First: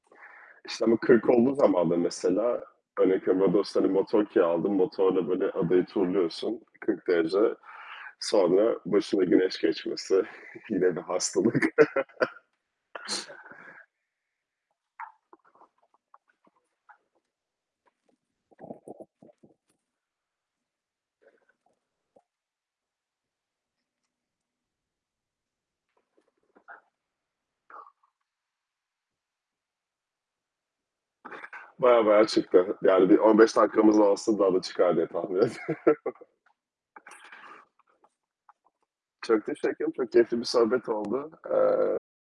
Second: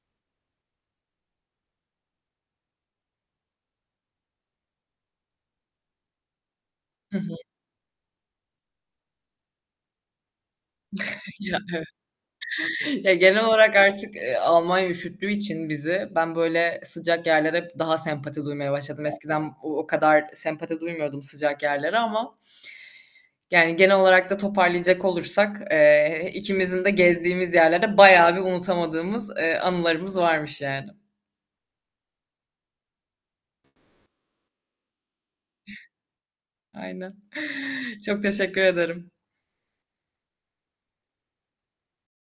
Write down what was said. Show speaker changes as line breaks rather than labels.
İşte, ama 40 olduğu zaman da mesela örnek veriyorum: Rodos'ta, hani, motor kiraladım. Motorla, böyle, adayı turluyorsun, 40
Hı hı.
derece. Sonra başına güneş geçmesi, yine bir
Ya,
hastalık.
evet. Ya, genel olarak artık, eee, Almanya üşüttüğü için bizi, ben böyle, sıcak yerlere hep daha sempati duymaya başladım. Eskiden o o kadar sempati duymuyordum sıcak yerlere ama Yani, genel olarak da toparlayacak olursak, eee, ikimizin de gezdiğimiz yerlerde, bayağı bir unutamadığımız, eee, anılarımız varmış yani.
Bayağı, bayağı çıktı, yani, bir 15 dakikamız olsun, daha da çıkar diye tahmin ediyorum.
Aynen, çok teşekkür ederim.
Çok teşekkür ederim, çok keyifli bir sohbet oldu. Eee